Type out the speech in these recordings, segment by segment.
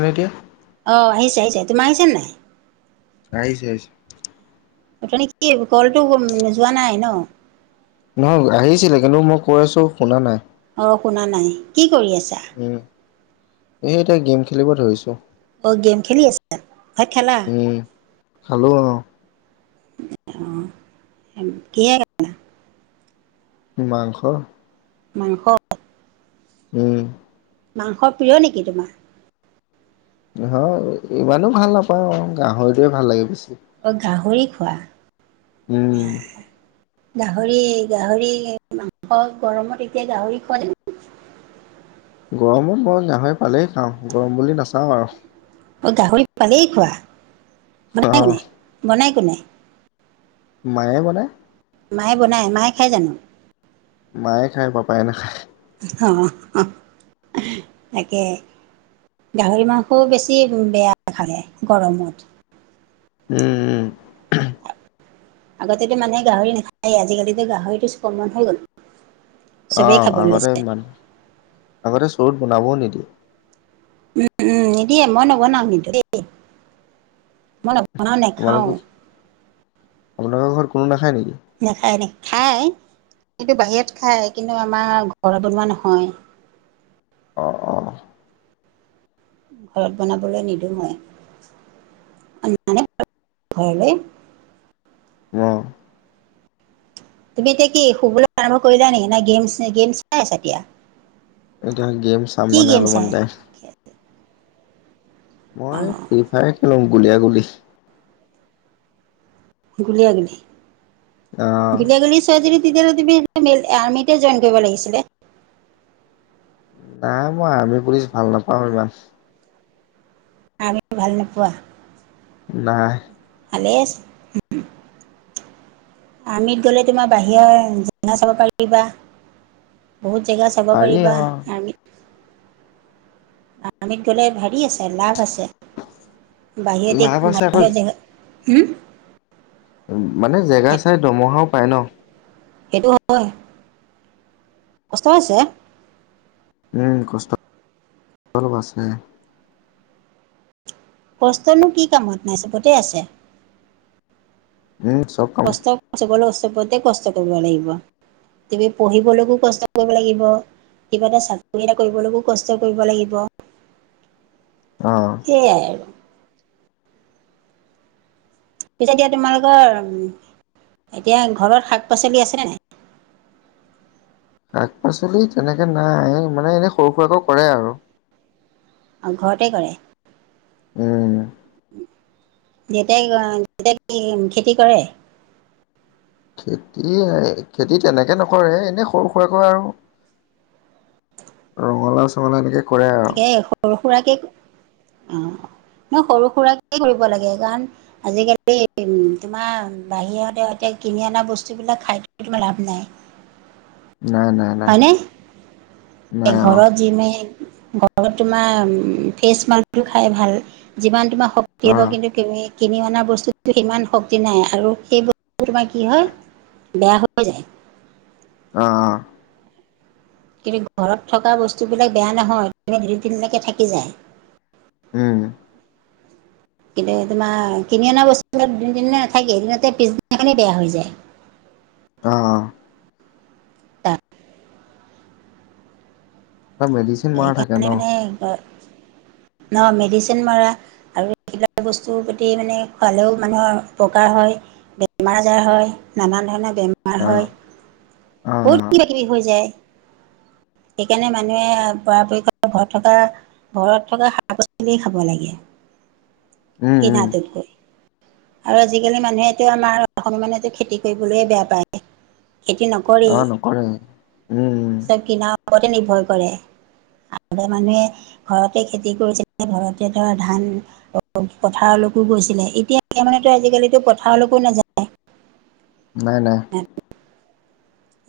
নে এতিয়া অ আহিছে আহিছে তুমি আহিছে নাই আহিছে আহিছে মানে কি কলটো যোৱা নাই ন নহয় আহিছিলে কিন্তু মই কৈ আছোঁ শুনা নাই অ শুনা নাই কি কৰি আছা এইটো গেম খেলিব ধৰিছোঁ অ গেম খেলি আছা ভাত খালা উম খালো অ অ কি মাংস মাংস উম মাংস প্ৰিয় নেকি তোমাৰ? নহয় ইমানো ভাল নাপাওঁ অ গাহৰিটোৱে ভাল লাগে বেছি অ গাহৰি খোৱা উম গাহৰি গাহৰি মাংস গৰমত এতিয়া গাহৰি খোৱা নেকি গৰমত মই গাহৰি পালেই খাওঁ গৰম বুলি নাচাওঁ আৰু অ গাহৰি পালেই খোৱা অ বনাই কোনে বনাই কোনে মায়ে বনাই মায়ে বনায় মায়ে খাই জানো মায়ে খায় পাপায়ে নাখায় অ অ হ তাকে গাহৰি মাংসো বেছি বেয়া খালে গৰমত উম উম আগতেতো মানুহে গাহৰি নাখায় আজিকালিতো গাহৰিটো চুকমন হৈ গল অ চবেই খাবলৈ আগতে লৈছে ইমান আগতে চৰুত বনাবও নিদিয়ে উম উম নিদিয়ে মই নবনাও কিন্তু দেই মই নবনাও নেখাও আপোনাৰ ঘৰত কোনো নাখায় নেকি নাখায় নি খায় কিন্তু বাহিৰত খায় কিন্তু আমাৰ ঘৰত বনোৱা নহয় অ অ ঘৰত বনাবলৈ নিদো মই আনিপেলে ঘৰলৈ অ তুমি এতিয়া কি শুবলৈ আৰম্ভ কৰিলা নেকি নাই গেম গেম চাই আছা এতিয়া এতিয়া গেম চাম কি মানে গেম অলপমান চাই টাইম মই অঁ ফ্ৰী ফায়াৰ খেলোঁ গুলীয়াগুলি গুলিয়া গোলি অ গুলিয়া গোলি তেতিয়'লে তুমি আৰ্মিতে জইন কৰিব লাগিছিলে নাই মই আৰ্মি পুলিছ ভাল নাপাওঁ ইমান আৰ্মি ভাল নোপোৱা নাই ভালে আছে আমিত গ'লে তোমাৰ বাহিৰৰ জিনা চাব পাৰিবা। বহুত জেগা চাব পাৰি পাৰিবা অ আৰ্মিত আমিত গলে হেৰি আছে লাভ আছে বাহিৰৰ লাভ দিশ আছে আকৌ বাহিৰৰ জগ উম মানে জেগা চাই দমহাও পায় ন। সেইটো হয়। কষ্ট হৈছে। উম কষ্টল আছে কষ্টনো কি কামত নাই চবতে আছে। উম ছব কষ্ট চ ওচপৰতে কষ্ট কৰিব লাগিব। তুমি পঢ়িবলৈকো কষ্ট কৰিব লাগিব। কিবা এটা চাকৰি এটা কৰিবলৈোশ কষ্ট কৰিব লাগিব। অ সয়াই আৰু। পিছেত এতিয়া তোমালোকৰ এতিয়া ঘৰত শাক পাচলি আছেনে? শাক -পাচলি তেনেকে নাই মানে এনেই সৰু সুৰাকৌ কৰে। আৰু- আৰু ঘৰতে কৰে উম দেউতা দেউতা কি খেতি কৰে। খেতি খেতি তেনেকে নকৰে এনেই সৰু সুৰাকৰাকৈ আৰু- ৰঙালা, -চঙলা এনেকে কৰে আৰু তে সৰু সুৰাকে অ ন সৰু সুৰাক কৰিব লাগে কাৰণ আজিকালি উ তোমাৰ বাহিৰতে এতিয়া কিনি অনা বস্তু বিলাক খাই থ তোমাৰ লাভ নাই নাই নাই। নাই নাই হয়নে অ ঘৰত যিমে ঘৰত তোমাৰ ফ্ৰেচ মালটো খাই ভাল। যিমান তোমাৰ শক্তি অ হ'ব কিন্তু কিনি অনা বস্তু সিমান শক্তি নাই আৰু সেই তোমাৰ কি হয় বেয়া হৈ যায়। অ অ কিন্তু ঘৰত থকা বস্তুবিলাক বেয়া নহয়ু দুই তিনি দিনলকে থাকি যায়। উম উ কিন্তু তোমাৰ কিনি অনা বস্তু দুিন না নাথাকেদিনতে পিছদিনাখিনি বেয়া হৈ যায়। অ' তাত অ', মেদিচিন সেইকাৰণে মানে ন' মেডিচিন মৰা। আৰু এইিলা বস্তুৰ প্ৰতি মানে খোৱালেও মানুহৰ উপকাৰ হয়। বেমাৰ আজাৰ হয় নানান ধৰণৰ বেমাৰ অ হয়। অ বহুত কিবা কিবি হৈ যায়। সেইকাৰণে মানুহে পৰাপক্ষ ঘৰত থকা ঘৰত থকা শাক- পাচলিয় খাব লাগে। উম,। উম ন' টোত কৈ। আৰু আজিকালি মানুহেতো আমাৰ অসম অসমীয়া মানুহেতো খেতি, কৰিবলৈ বেয়া পায়। খেতি নকৰে, অ নকৰে উম উম চব কিনাৰ ওপতে নিৰ্ভৰ কৰে। আগৰ মানুহে ঘৰতে খেতি কৰিছে ঘৰতে ধৰা ধান। পথাৰলৈকো গৈছিলে এতিয়া মানেতো আজিকালিতো পথাৰলৈকো নাযায়। নাই নাই। [unintelligible]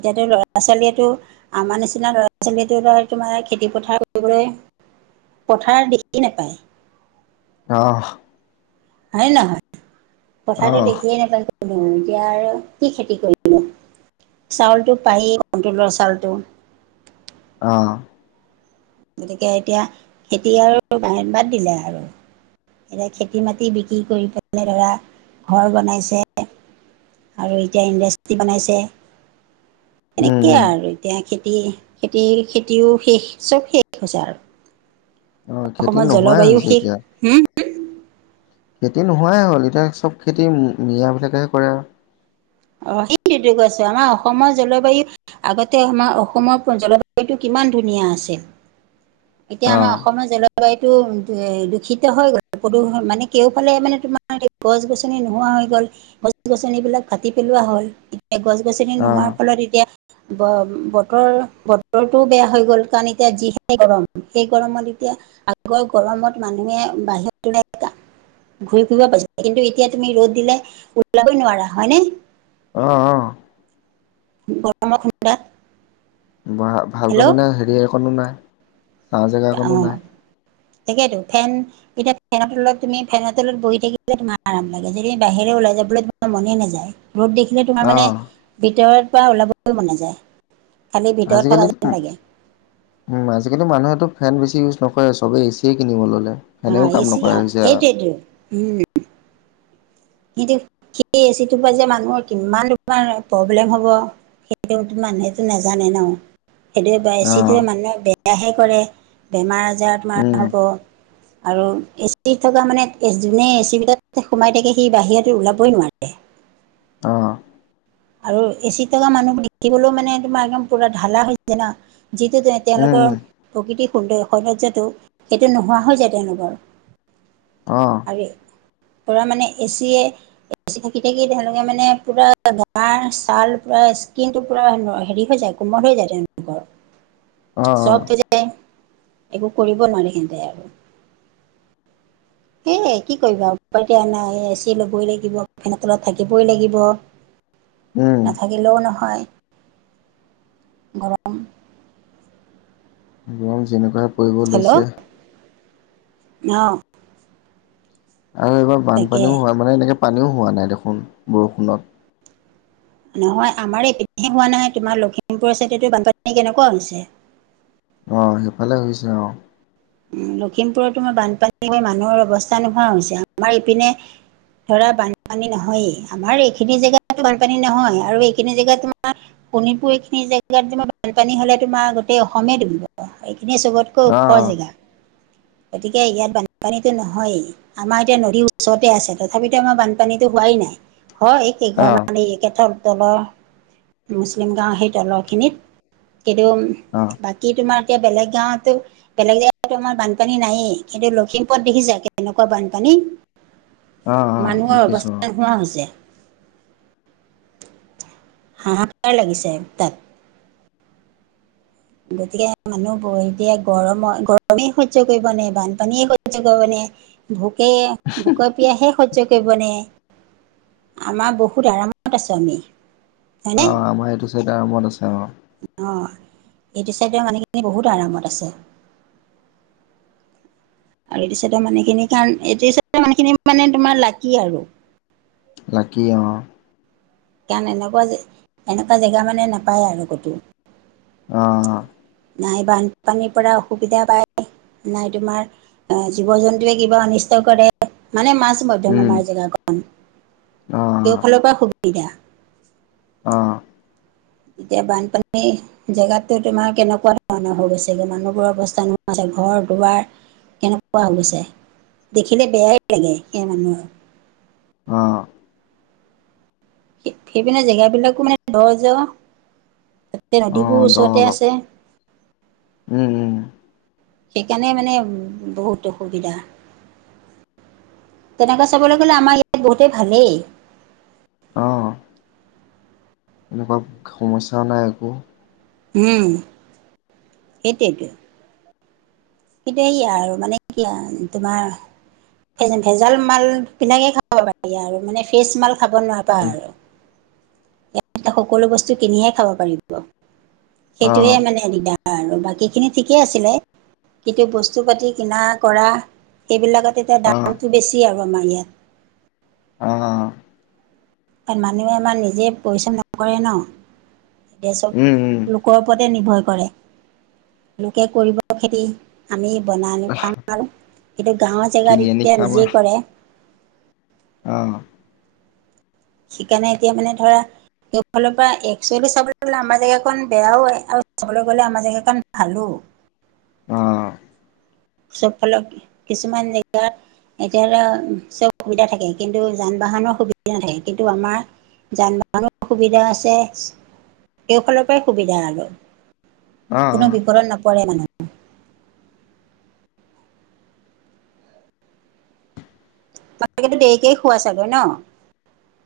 এতিয়াতো ল'ৰা ছোৱালীয়ে টো আমাৰ নিচিনা ল'ৰা ছোৱালীটো তোমাৰ- খেতি পথাৰ কৰিবলৈ, পথাৰ দেখি নাপায়। অহ। হয় নহয়, পথাটো আহ দেখিয়ে নাপালো এতিয়া আৰু কি খেতি কৰিলো। চাউলটো পায়ে কনতলৰটো চাউলটো। অ। গতিকে এতিয়া খেতি আৰু বাত দিলে আৰু। এতিয়া খেতি মাটি বিক্ৰী কৰি পেলনে ধৰা, ঘৰ বনাইছে। আৰু এতিয়া ইণ্ডাষ্ট্ৰ্ৰী বনাইছে, উম তেনেকে উম আৰু। এতিয়া খেতি খেতিৰ খেতিও শেষ চব শেষ হৈছে আৰু। অ খেতি অসমত নোহোৱাই জলবায়ু হৈছে শেষ। এতিয়া হম খেতি নোহোৱাই হ'ল এতিয়া চব খেতি মিয়াবিলাকেহে কৰে আৰু। অ সেইটো ত কৈ আছো আমাৰ অসমৰ জলবায়ু- আগতে আমাৰ অসমৰ জলবায়ুটো কিমান ধুনীয়া আছিল, এতিয়া অ আমাৰ- অসমৰ জলবায়ুটো দূষিত হৈ গ'ল প্ৰদূষ মানে কেউফালে মানে- গছ গছনি নোহোৱা হৈ গ'ল গছ গছনি বিলাক - কাটি পেলোৱা হল, এতিয়া গছ গছনি অ নোহোৱাৰ ফলত এতিয়া- ব বতৰ বতৰটোও বেয়া হৈ গ'ল কাৰণ এতিয়া যিহে গৰম সেই গৰমত এতিয়া- আগৰ গৰমত মানুহে বাহিৰ- ঘূৰি ফুৰিব পাইছিলে কিন্তু এতিয়া তুমি ৰ'দ দিলে ওলাবই নোৱাৰা হয় নে? অ অ। গৰমৰ খুন্দা। ভালকৈ মানে হেৰি এখনো নাই, চাঁহ জেগা অকণো নাই। তাকেইতো ফেন- এতিয়া ফেনৰ তলত তুমি ফেনৰ তলত বহি থাকিলে তোমাৰ আৰাম লাগে যদি বাহিৰে ওলাই যাবলৈ তোমাৰ মনে নাযায়। ৰ'দ দেখিলি তোমাৰ অ মানে, ভিতৰ পৰা ওলাবলৈ মনে যায়। আজিকালিতো- উম আজিকালি মানুহেতটো ফেন বেছি ইউজ নকৰে চবেই এ চিয়ে কিনিব ল'লে। অ ফেনেও কাম নকৰা এচিয় হৈছে আৰু সেইটোৱে টো উম। কিন্তু, সেই এচিটোৰ পৰা যে মানুহৰ কিমান প্ৰব্লেম হ'ব। সেইটোৱে মানুহেতটো নাজানে ন, সেইটোৱে অ এচিটোৱে মানুহে বেয়া- সেয়াহে কৰে, বেমাৰ আজাৰত তোমাৰ উম হ'ব। আৰু এ চি থকা মানে যোনে এ চিবিলাক সোমাই থাকে- সি বাহিৰত ওলাবই নোৱাৰে। অ। আৰু এচি টকা মানুহ দেখিবলৈও মানে তোমাৰ একদম পুৰা ঢালা হৈছে না যিটো- উম তেওঁলোকৰ উম প্ৰকৃতি সৌন্দৰ সৌন্দৰ্যটো সেইটো নোহোৱা হৈ যায় তেওঁলোকৰ। অ। পুৰা মানে এচিয়ে এচি থাকি থাকি তেওঁলোকে মানে পুৰা- তাৰ ছাল পুৰা স্কিন টো পুৰা হেৰি হৈ যায় কোমল হৈ যায় তেওঁলোকৰ। অ অ চব তে যায়। একো কৰিব নোৱি সেন্তে আৰু। এই কি কৰিবা আৰু উপাইটো নাই এ, চি, ল'বই লাগিব ফেন তলত থাকিবই লাগিব। উম নাথাকিলেও নহয় গৰম। গৰম যেনেকুৱাই পৰিব লৈছে। অঁহ! আৰু এইবাৰ তাকে বানপানীও হোৱা মানে এনেকে পানীও হোৱা নাই দেখোন বৰষুণত। নহয় আমাৰ এই এইখিনিত হোৱা নাই। তোমাৰ লখিমপুৰ চাইদে টো বানপানী কেনেকুৱা হৈছে। অঁ, সেইফালে হৈছে, অঁ। উম লখিমপুৰত তোমাৰ বানপানী হৈ মানুহৰ অৱস্থা নোহোৱা হৈছে। আমাৰ এইপিনে- ধৰা বানপানী নহয়েই, আমাৰ এইখিনি জেগাত বানপানী নহয়, আৰু এইখিনি জেগাত তোমাৰ- শোণিতপুৰ এইখিনি জেগাত তোমাৰ বানপানী হলে তোমাৰ গোটেই অসমেই ডুবিব। এইখিনিয়ে চবত- কৈ অ ওখৰ জেগা। গতিকে, ইয়াত বানপানীতো নহয়েই। আমাৰ এতিয়া নদীৰ ওচৰতে আছে। তথাপিতো আমাৰ বানপানীতো হোৱাই নাই, হয়। অ কেইঘৰ মানে এই এতিয়া ধৰ তলৰ- মুছলিম গাঁওৰ সেই তলৰখিনিত এদম- অঁহ' বাকী তোমাৰ এতিয়া বেলেগ গাঁৱত টো বেলেগে জেগাততো আমাৰ বান- পানী নায়েই, কিন্তু লখিমপুৰত দেখিছা কেনেকুৱা বানপানী। অ অ মানুহৰ দেখিছো অ অৱস্থা নোহোৱা হৈছে। হাহা কাৰ লাগিছে তাত। গতিকে, মানুহ বোৰ এতিয়া গৰমৰ গৰমেই সহ্য কৰিব নে, বানপানীয়ে সহ্য কৰিব নে? ভোকেই, ভোকৰ পিয়াহে সহ্য কৰিব নে? আমাৰ বহুত আৰামত আছো আমি। অঁ আমাৰ এইটো চাইডে আৰামত আছে অঁ। অঁ' এইটো চাইডে মানুহখিনি বহুত আৰামত আছে। আৰু এইটো চাইডৰ মানুহখিনি কাৰন, এইটো চাইডৰ মানুহখিনি মানে তোমাৰ লাকি আৰু। লাকি অঁ'। কাৰণ এনেকুৱা জে, এনেকুৱা জেগা মানে নাপায় আৰু ক'তো। অঁ' নাই বান পানীৰ পৰা অসুবিধা পায়, নাই তোমাৰ অ জীৱ জন্তুৱে কিবা অনিষ্ট কৰে। মানে মাছ- বাদ দিয়া উম মুমাই জেগাকন, অ কেও ফালৰ পৰা সুবিধা। অঁ' এতিয়া বানপানী- জেগাতো তোমাৰ কেনেকুৱা ধৰণৰ হৈ গৈছেগে, মানুহবোৰৰ অৱস্থা নোহোৱা ঘৰ-দুৱাৰ- কেনেকুৱা হৈ গৈছে? দেখিলে বেয়াই লাগে সেই মানুহ- অঁ' সেই-সেইপিনে জেগাবিলাকো মানে ঘৰ জৰ তাতে অ নদীবোৰো ওচৰতে আছে। উম উম উম'। সেইকাণে মানে বহুত অসুবিধা। তেনেকুৱা চাবলৈ গ'লে আমাৰ ইয়াত বহুতেই ভালেই। অ এনেকুৱা সমস্যাও নাই একো। উম' সেইটোৱেটো। কিন্তু, এই আৰু মানে কি আৰু তোমাৰ- ভেজাল মাল বিলাকেই খাব বিলাকেই খাব পাৰিবি আৰু, মানে ফ্ৰেছ মাল খাব নাপাবি আৰু। এই সকলো বস্তু কিনিহে খাব পাৰিবি। অ সেইটোহে মানে দিগদাৰ আৰু বাকীখিনি ঠিকে আছিলে। কিন্তু বস্তু পাতি কিনা কৰা সেইবিলাকত এতিয়া অ দামটো বেছি আৰু আমাৰ ইয়াত। অ কাৰণ মানুহে আমাৰ নিজে পৰিশ্ৰম নকৰে ন। এতিয়া চোন উম উম লোকৰ ওপৰতে নিৰ্ভৰ কৰে। লোকে কৰিব খেতি। আমি বনালো খাওঁ আৰু এতিয়া গাঁৱৰ কিনি জেগাত আনি এতিয়া নিজেই কৰে। অঁ। কেনেকে এতিয়া মানে ধৰা- সেইফালৰ পৰা একচুৱেলি চাবলৈ গ'লে আমাৰ জেগা কণ বেয়াও হয়, আৰু চাবলৈ গ'লে আমাৰ জেগা কণ ভালো। অঁহ। চব ফালত কিছুমান জেগাত- এতিয়া ধৰা চব সুবিধা থাকে, কিন্তু যান-বাহনৰ সুবিধা নাথাকে, কিন্তু আমাৰ- যান-বাহনৰ সুবিধা আছে, সেইফালৰ পৰাই সুবিধা আৰু। অ কোনো বিপদত নপৰে মানে। বাপেকেটো দেৰিকেই শুৱৈ ছাগে ন?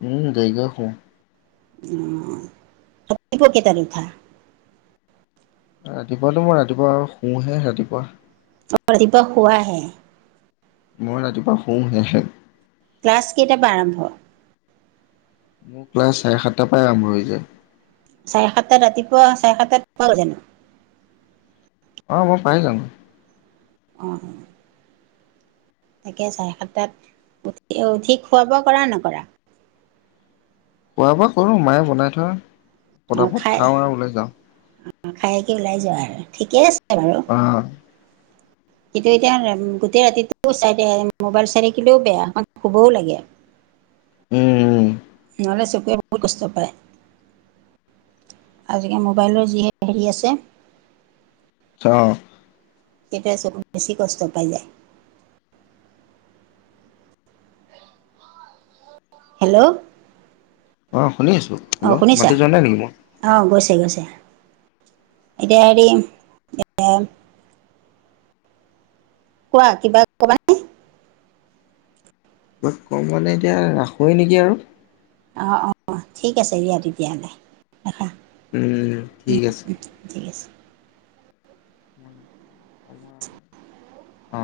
উমঁ, দেৰিকেই শু। অঁহ', ৰাতিপুৱা কেইটাত উঠা? ৰাতিপুৱাটো মই ৰাতিপুৱা আৰু শুহে ৰাতিপুৱা। অ' ৰাতিপুৱা শুৱা হে? মই ৰাতিপুৱা শু হে-হে। ক্লাছ কেইট পৰা আৰম্ভ? মোৰ ক্লাছ চাৰে-সাতটাৰ পৰাই আৰম্ভ হৈ যায়। চাৰে সাতটাত ৰাতিপুৱা চাৰে সাতটাত পোৱা গৈ জানো? অঁ', মই পাই যাওঁ গৈ। অঁহ। ঠিকে আছে চাৰে সাতাত। উঠি খোৱা-বোৱা কৰা নে নকৰা? খোৱা-বোৱা কৰো মায়ে বনাই থয়। অ', পতাপত খাই, খাওঁ আৰু ওলাই যাওঁ অ', খাই কি ওলাই যোৱা আৰু ঠিকে আছে। [inaudible] অ কিন্তু এতিয়া গোটেই ৰাতিটো চাই মোবাইল চাই থাকিলেও বেয়া অকণ শুবও লাগে। উমঁ-উমঁ। নহ'লে চকুৱে বহুত কষ্ট পায়। আজিকালি মোবাইলৰ যি হে হেৰি আছে। অঁহ। তেতিয়া চকুত বেছি কষ্ট পাই যায়। হেল্ল'। অঁ', শুনি আছোঁ। অঁ', শুনিছা? অঁ', - গৈছে-গৈছে। এতিয়া হেৰি- কোৱা কিবা- কবা নে? মই মানে এতিয়া ৰাখোৱে নেকি আৰু। অঁহ', -অঁ', - ঠিক আছে দিয়া তেতিয়াহ'লে। ৰাখা। উম, ঠিক আছে। ঠিক আছে। অহ।